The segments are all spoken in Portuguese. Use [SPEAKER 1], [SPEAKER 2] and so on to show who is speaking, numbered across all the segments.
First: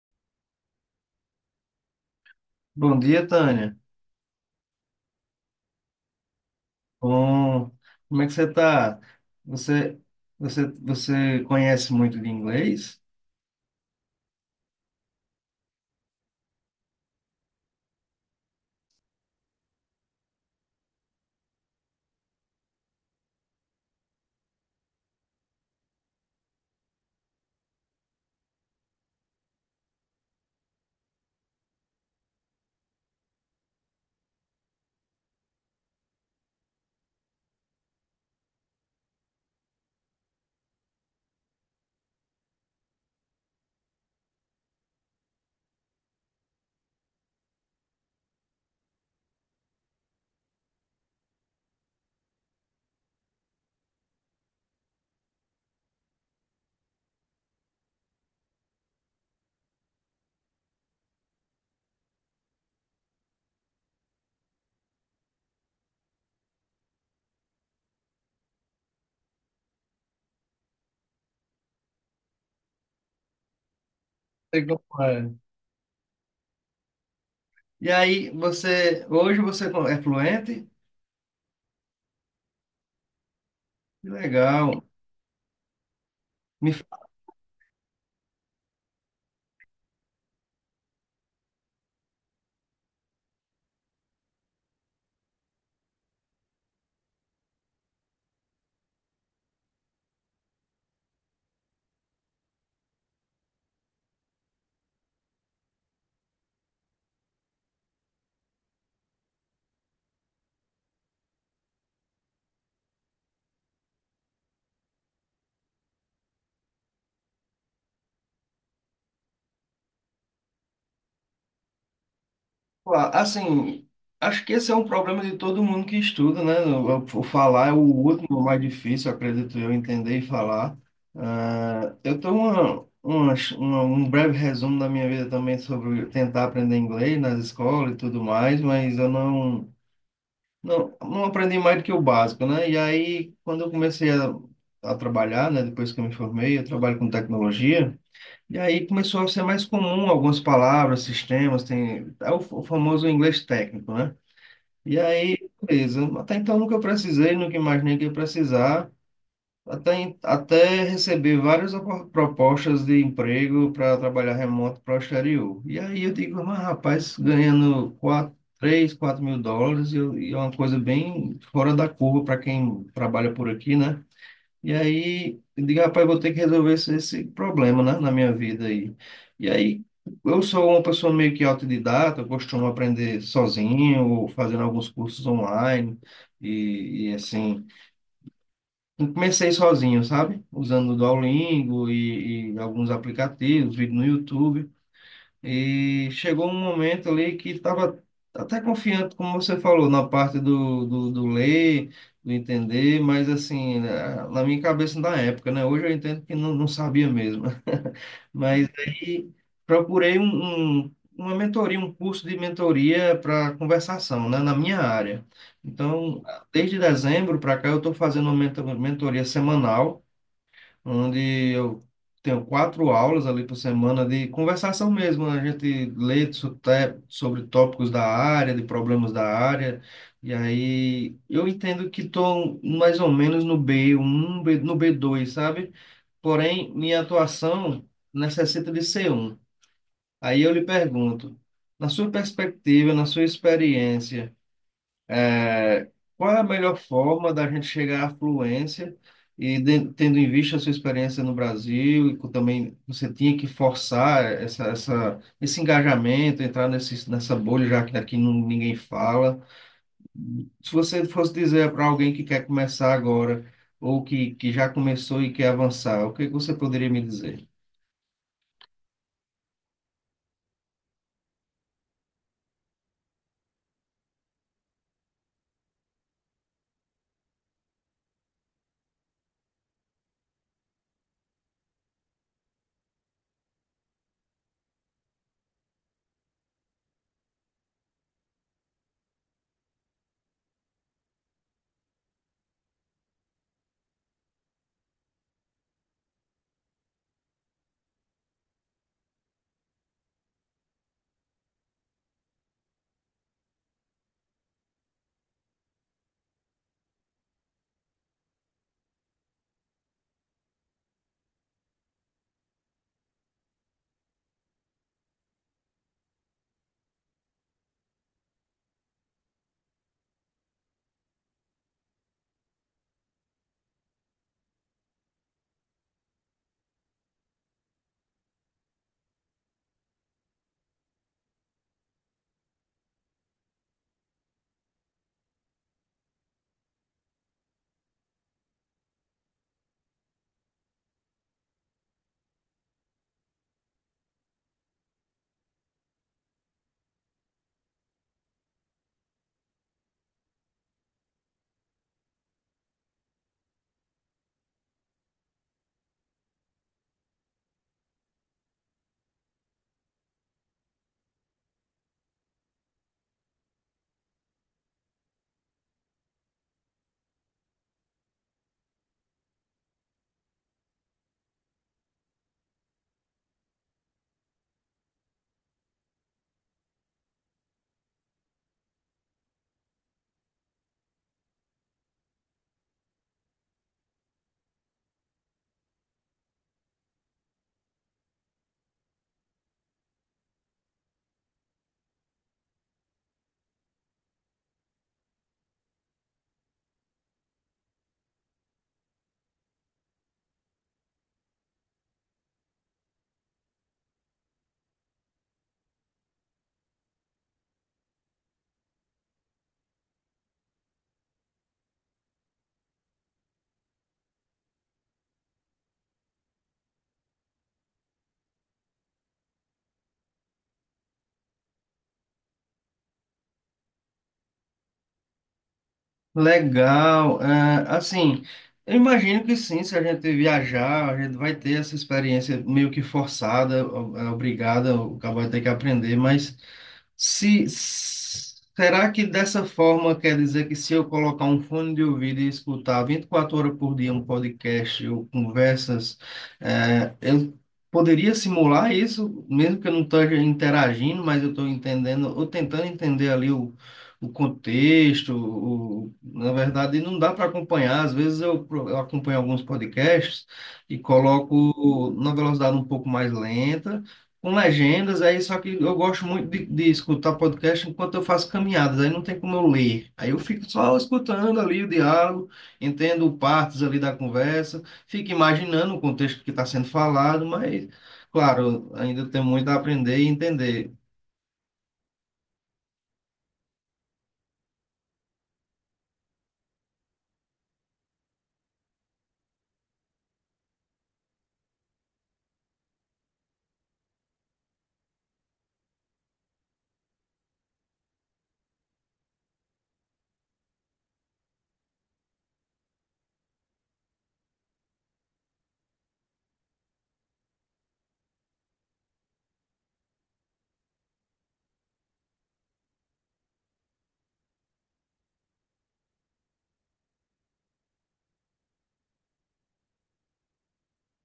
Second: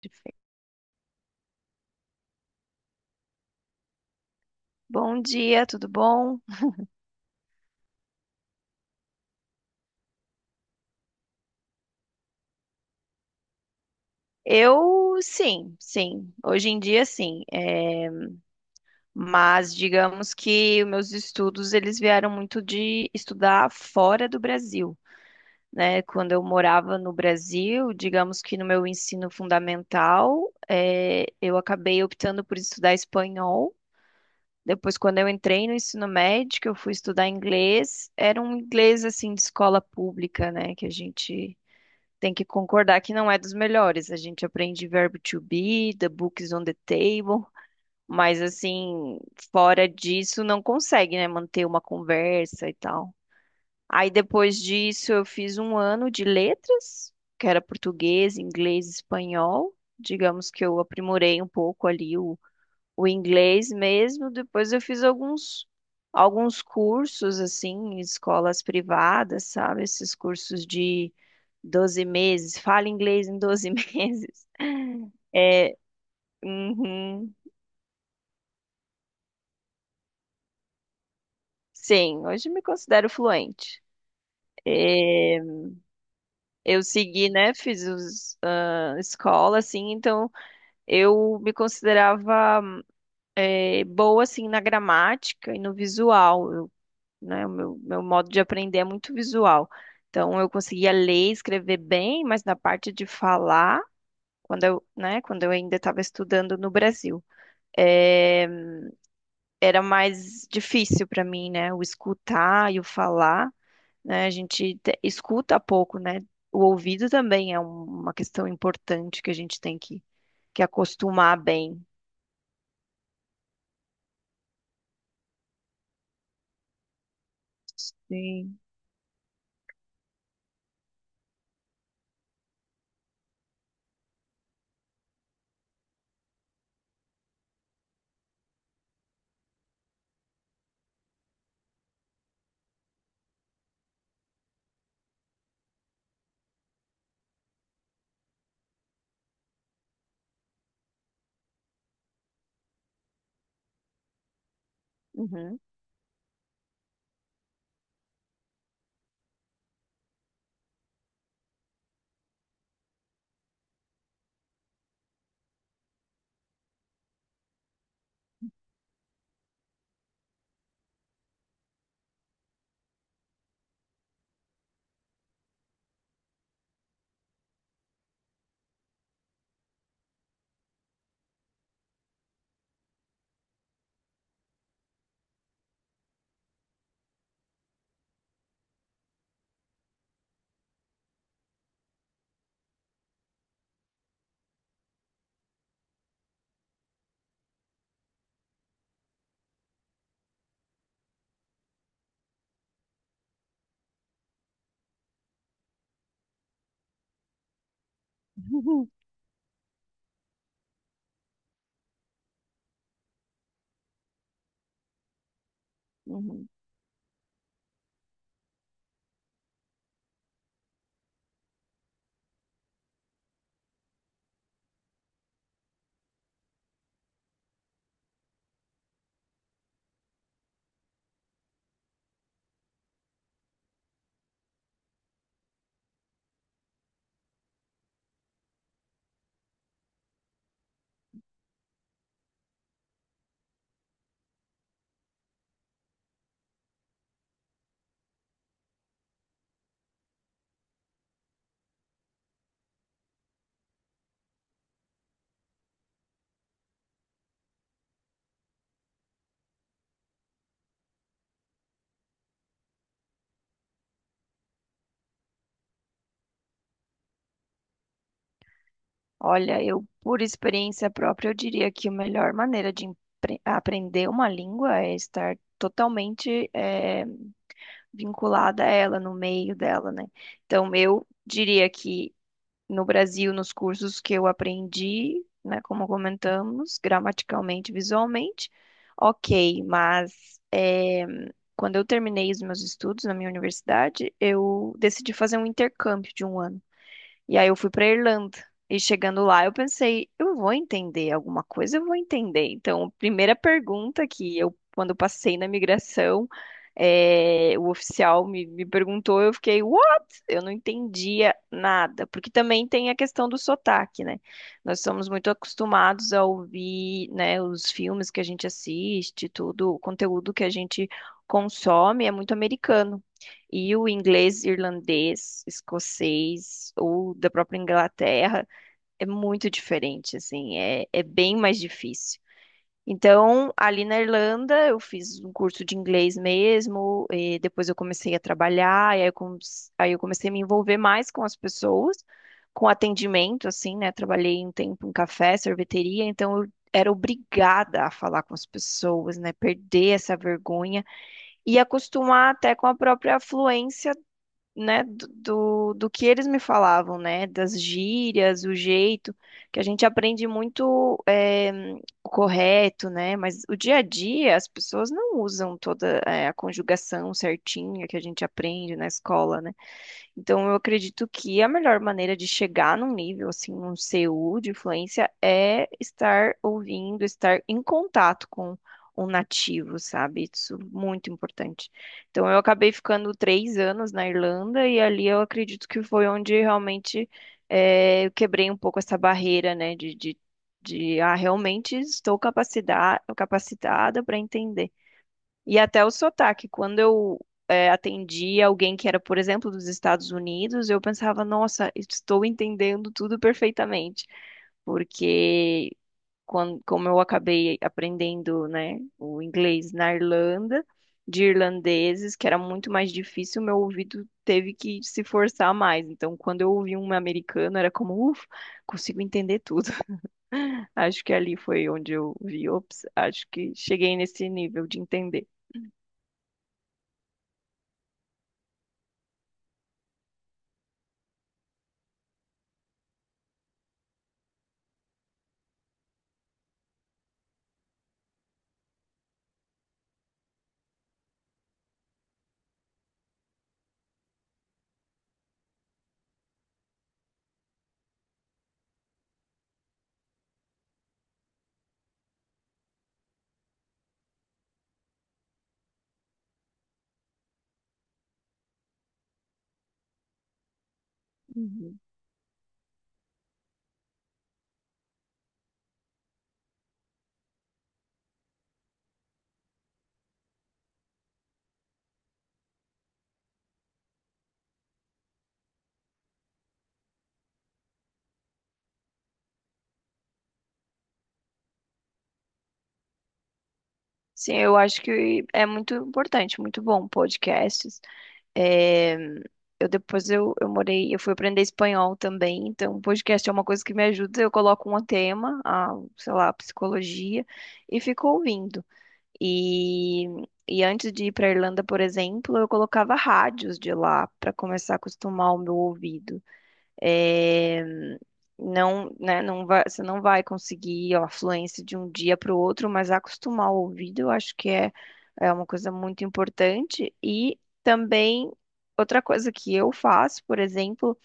[SPEAKER 1] Perfeito.
[SPEAKER 2] Bom dia, Tânia.
[SPEAKER 1] Bom dia, tudo bom?
[SPEAKER 2] Bom, como é que você tá? Você, você conhece muito de inglês?
[SPEAKER 1] Eu sim, sim. Hoje em dia sim. Mas digamos que os meus estudos eles vieram muito de estudar fora do Brasil, né? Quando eu morava no Brasil, digamos que no meu ensino fundamental, eu acabei optando por estudar espanhol. Depois, quando eu entrei no ensino médio, que eu fui estudar inglês, era um inglês assim de escola pública, né? Que a gente tem que concordar que não é dos melhores. A gente aprende verbo to be, the book is on the table, mas assim, fora disso, não consegue, né, manter uma conversa e tal. Aí depois disso, eu fiz um ano de letras, que era português, inglês, espanhol. Digamos que eu aprimorei um pouco ali o inglês mesmo. Depois eu fiz alguns cursos assim, em escolas privadas, sabe? Esses cursos de 12 meses, fala inglês em 12 meses.
[SPEAKER 2] Sei como é.
[SPEAKER 1] É, uhum,
[SPEAKER 2] E aí, hoje você é fluente?
[SPEAKER 1] sim, hoje me considero fluente.
[SPEAKER 2] Que legal.
[SPEAKER 1] É,
[SPEAKER 2] Me
[SPEAKER 1] eu segui, né? Fiz os, ah, escola, assim, então eu me considerava boa assim na gramática e no visual. Eu né? O meu modo de aprender é muito visual. Então, eu conseguia ler e escrever bem, mas na parte de falar, quando eu, né, quando eu ainda estava estudando no Brasil, eh, era mais difícil para mim, né? O escutar e o falar, né? Escuta pouco, né? O ouvido também é uma questão importante que a gente que acostumar bem.
[SPEAKER 2] Claro, assim, acho que esse é um problema de todo mundo que estuda, né? O falar é o último
[SPEAKER 1] Sim.
[SPEAKER 2] mais difícil, acredito eu, entender e falar. Ah, eu tenho um breve resumo da minha vida também sobre tentar aprender inglês nas escolas e tudo mais, mas eu não aprendi mais do que o básico, né? E aí, quando eu comecei a trabalhar, né? Depois que eu me formei, eu trabalho com tecnologia. E aí começou a ser mais comum algumas palavras, sistemas, tem é o famoso inglês técnico, né? E aí,
[SPEAKER 1] Uhum.
[SPEAKER 2] beleza. Até então nunca precisei, nunca imaginei que ia precisar. Até receber várias propostas de emprego para trabalhar remoto para o exterior. E aí eu digo, mas rapaz, ganhando 4 3 4 mil dólares e é uma coisa bem fora da curva para quem trabalha por aqui, né? E aí, eu digo, rapaz, vou ter que resolver esse problema, né, na minha vida aí. E aí, eu sou uma pessoa meio que autodidata, eu costumo aprender sozinho, ou fazendo alguns cursos online, e assim. Eu comecei sozinho, sabe? Usando o Duolingo e alguns aplicativos, vídeo no YouTube. E chegou um momento ali que estava até confiante, como você falou, na parte do ler, do entender, mas assim, na minha cabeça na época, né? Hoje eu entendo que não sabia mesmo. Mas aí procurei uma mentoria, um curso de mentoria para conversação, né? Na minha área. Então,
[SPEAKER 1] Uhum.
[SPEAKER 2] desde dezembro para cá, eu estou fazendo uma mentoria semanal onde eu tenho quatro aulas ali por semana de conversação mesmo, né? A gente lê sobre tópicos da área, de problemas da área, e aí eu entendo que estou mais ou menos no B1 no B2, sabe? Porém, minha atuação necessita de C1. Aí eu lhe pergunto, na sua perspectiva, na sua experiência, é, qual é a melhor forma da gente chegar à fluência e tendo em vista a sua experiência no Brasil e também você tinha que forçar esse engajamento, entrar nessa bolha já que aqui não, ninguém fala. Se você fosse dizer para alguém que quer começar agora ou que já começou e quer avançar, o que que você poderia me dizer?
[SPEAKER 1] Olha, eu, por experiência própria, eu diria que a melhor maneira de aprender uma língua é estar totalmente vinculada a ela, no meio dela, né? Então, eu diria que no Brasil, nos cursos que eu aprendi, né, como comentamos, gramaticalmente, visualmente, ok, mas quando eu terminei os meus estudos na minha universidade, eu decidi fazer um intercâmbio de um ano. E aí eu fui para Irlanda. E chegando lá, eu pensei, eu vou entender alguma coisa, eu vou entender. Então, a primeira pergunta que eu, quando eu passei na migração, o oficial me perguntou, eu fiquei, what? Eu não entendia nada, porque também tem a questão do sotaque, né? Nós somos muito acostumados a ouvir, né, os filmes que a gente assiste, tudo, o conteúdo que a gente consome é muito americano. E o inglês, irlandês, escocês ou da própria Inglaterra é muito diferente, assim, é, é bem mais difícil. Então, ali na Irlanda, eu fiz um curso de inglês mesmo, e depois eu comecei a trabalhar, e aí aí eu comecei a me envolver mais com as pessoas, com atendimento, assim, né? Trabalhei um tempo em café, sorveteria, então eu era obrigada a falar com as pessoas, né? Perder essa vergonha e acostumar até com a própria fluência né, do do que eles me falavam, né, das gírias, o jeito, que a gente aprende muito o correto, né, mas o dia a dia as pessoas não usam toda a conjugação certinha que a gente aprende na escola, né? Então, eu acredito que a melhor maneira de chegar num nível, assim, um CU de influência é estar ouvindo, estar em contato com um nativo, sabe? Isso é muito importante. Então, eu acabei ficando três anos na Irlanda e ali eu acredito que foi onde realmente eu quebrei um pouco essa barreira, né? Realmente estou capacitada para entender. E até o sotaque, quando eu atendi alguém que era, por exemplo, dos Estados Unidos, eu pensava, nossa, estou entendendo tudo perfeitamente, porque como eu acabei aprendendo, né, o inglês na Irlanda, de irlandeses, que era muito mais difícil, meu ouvido teve que se forçar mais. Então, quando eu ouvi um americano, era como, ufa, consigo entender tudo. Acho que ali foi onde eu vi, ops, acho que cheguei nesse nível de entender.
[SPEAKER 2] Legal. É, assim, eu imagino que sim, se a gente viajar, a gente vai ter essa experiência meio que forçada, obrigada, o cara vai ter que aprender, mas. Se, Será que dessa forma quer dizer que se eu colocar um fone de ouvido e escutar 24 horas por dia um podcast ou conversas, eu poderia simular isso, mesmo que eu não esteja interagindo, mas eu estou entendendo, ou tentando entender ali o contexto, na verdade não dá para acompanhar, às vezes eu acompanho alguns podcasts e
[SPEAKER 1] Uhum.
[SPEAKER 2] coloco na velocidade um pouco mais lenta, com legendas, aí só que eu gosto muito de escutar podcast enquanto eu faço caminhadas, aí não tem como eu ler. Aí eu fico só escutando ali o diálogo, entendo partes ali da conversa, fico imaginando o contexto que está sendo falado, mas, claro, ainda tem muito a aprender e entender.
[SPEAKER 1] Sim, eu acho que é muito importante, muito bom podcasts. É, eu morei, eu fui aprender espanhol também, então podcast é uma coisa que me ajuda. Eu coloco um tema, a, sei lá, psicologia, e fico ouvindo. E, e antes de ir para Irlanda, por exemplo, eu colocava rádios de lá para começar a acostumar o meu ouvido. É, não, né, não vai, você não vai conseguir ó, a fluência de um dia para o outro, mas acostumar o ouvido, eu acho que é, é uma coisa muito importante. E também, outra coisa que eu faço, por exemplo,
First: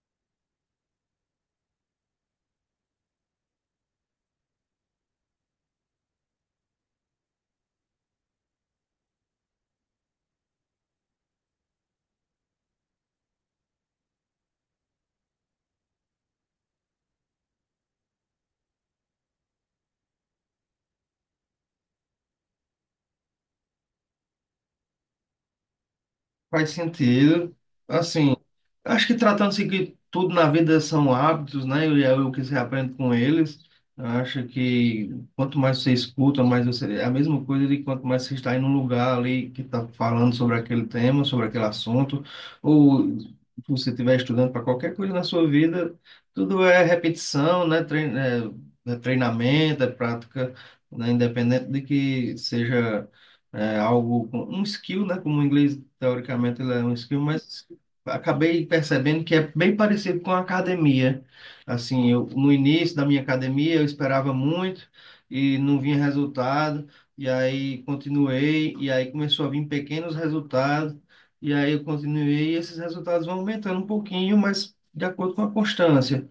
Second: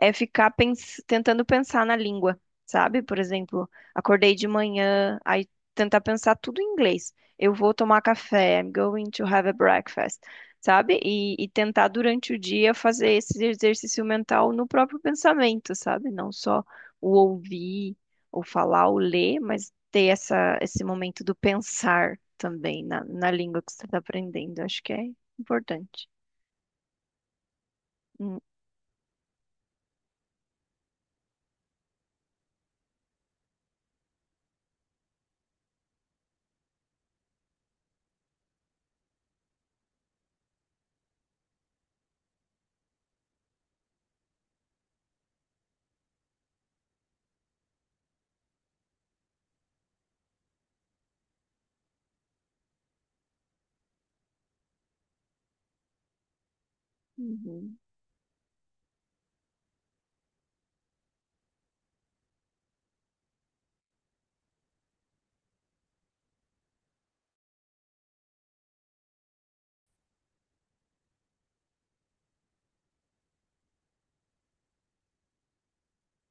[SPEAKER 1] é ficar tentando pensar na língua, sabe? Por exemplo, acordei de manhã, aí tentar pensar tudo em inglês. Eu vou tomar café, I'm going to have a breakfast, sabe? E tentar durante o dia fazer esse exercício mental no próprio pensamento, sabe? Não só o ouvir, ou falar, ou ler, mas ter essa, esse momento do pensar também na língua que você está aprendendo. Acho que é importante.
[SPEAKER 2] Faz sentido, assim,
[SPEAKER 1] Hum,
[SPEAKER 2] acho que tratando-se que tudo na vida são hábitos, né? E é o que você aprende com eles. Eu acho que quanto mais você escuta, mais você. É a mesma coisa de quanto mais você está em um lugar ali que está falando sobre aquele tema, sobre aquele assunto, ou se você estiver estudando para qualquer coisa na sua vida, tudo é repetição, né? É treinamento, é prática, né? Independente de que seja. É algo, um skill, né? Como o inglês, teoricamente, ele é um skill, mas
[SPEAKER 1] Uhum.
[SPEAKER 2] acabei percebendo que é bem parecido com a academia. Assim, eu, no início da minha academia, eu esperava muito e não vinha resultado, e aí continuei, e aí começou a vir pequenos resultados, e aí eu continuei, e esses resultados vão aumentando um pouquinho, mas de acordo com a constância.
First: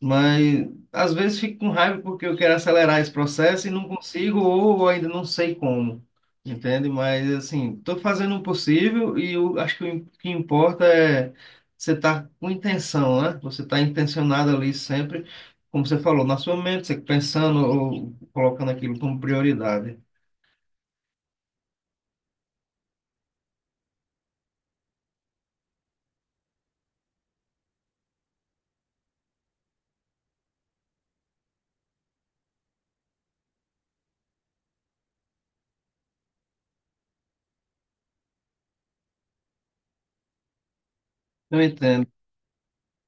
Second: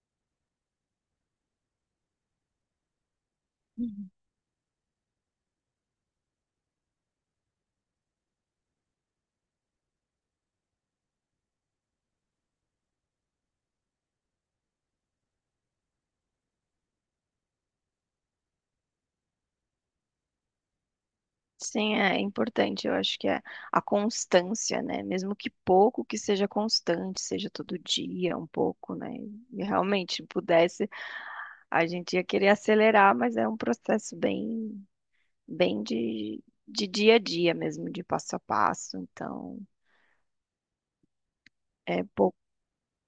[SPEAKER 2] Mas às vezes fico com raiva porque eu quero acelerar esse processo e não consigo, ou ainda não sei como, entende? Mas assim, estou fazendo o possível e eu acho que o que importa é você estar com intenção, né? Você estar intencionado ali sempre, como você falou, na sua mente, você pensando ou colocando aquilo como prioridade.
[SPEAKER 1] Sim, é importante. Eu acho que é a constância, né? Mesmo que pouco que seja constante, seja todo dia um pouco, né? E realmente pudesse, a gente ia querer acelerar, mas é um processo bem, bem de dia a dia mesmo, de passo a passo. Então,
[SPEAKER 2] Eu
[SPEAKER 1] é
[SPEAKER 2] entendo.
[SPEAKER 1] pouco.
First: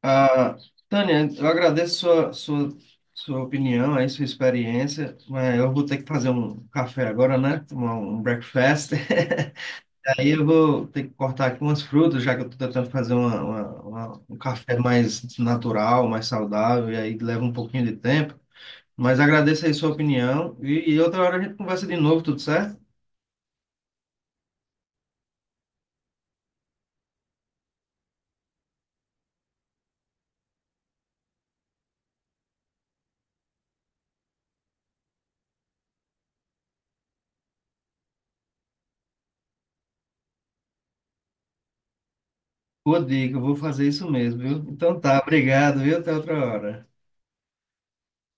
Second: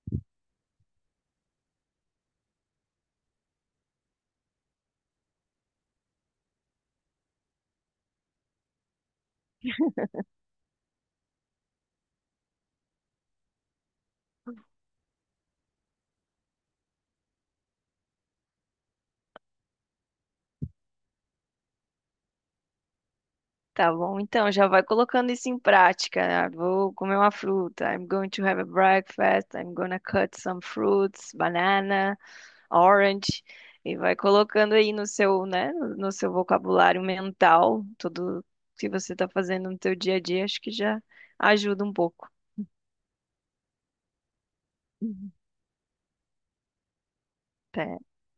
[SPEAKER 2] Ah, Tânia, eu agradeço sua opinião aí, sua experiência, mas eu vou ter que fazer um café agora, né? Tomar um breakfast. Aí eu vou ter que cortar aqui umas frutas, já que eu estou tentando fazer um café mais natural, mais saudável, e aí leva um pouquinho de tempo. Mas agradeço aí sua opinião e outra hora a gente conversa de novo, tudo certo?
[SPEAKER 1] Tá bom, então já vai colocando isso em prática, né? Vou comer uma fruta. I'm going to have a breakfast. I'm gonna cut some fruits, banana. Orange e vai colocando aí no seu, né, no seu vocabulário mental, tudo que você está fazendo no seu dia a dia, acho que já ajuda um pouco.
[SPEAKER 2] Boa dica, eu vou fazer isso mesmo, viu? Então tá,
[SPEAKER 1] Uhum.
[SPEAKER 2] obrigado, viu? Até outra hora.
[SPEAKER 1] Pera.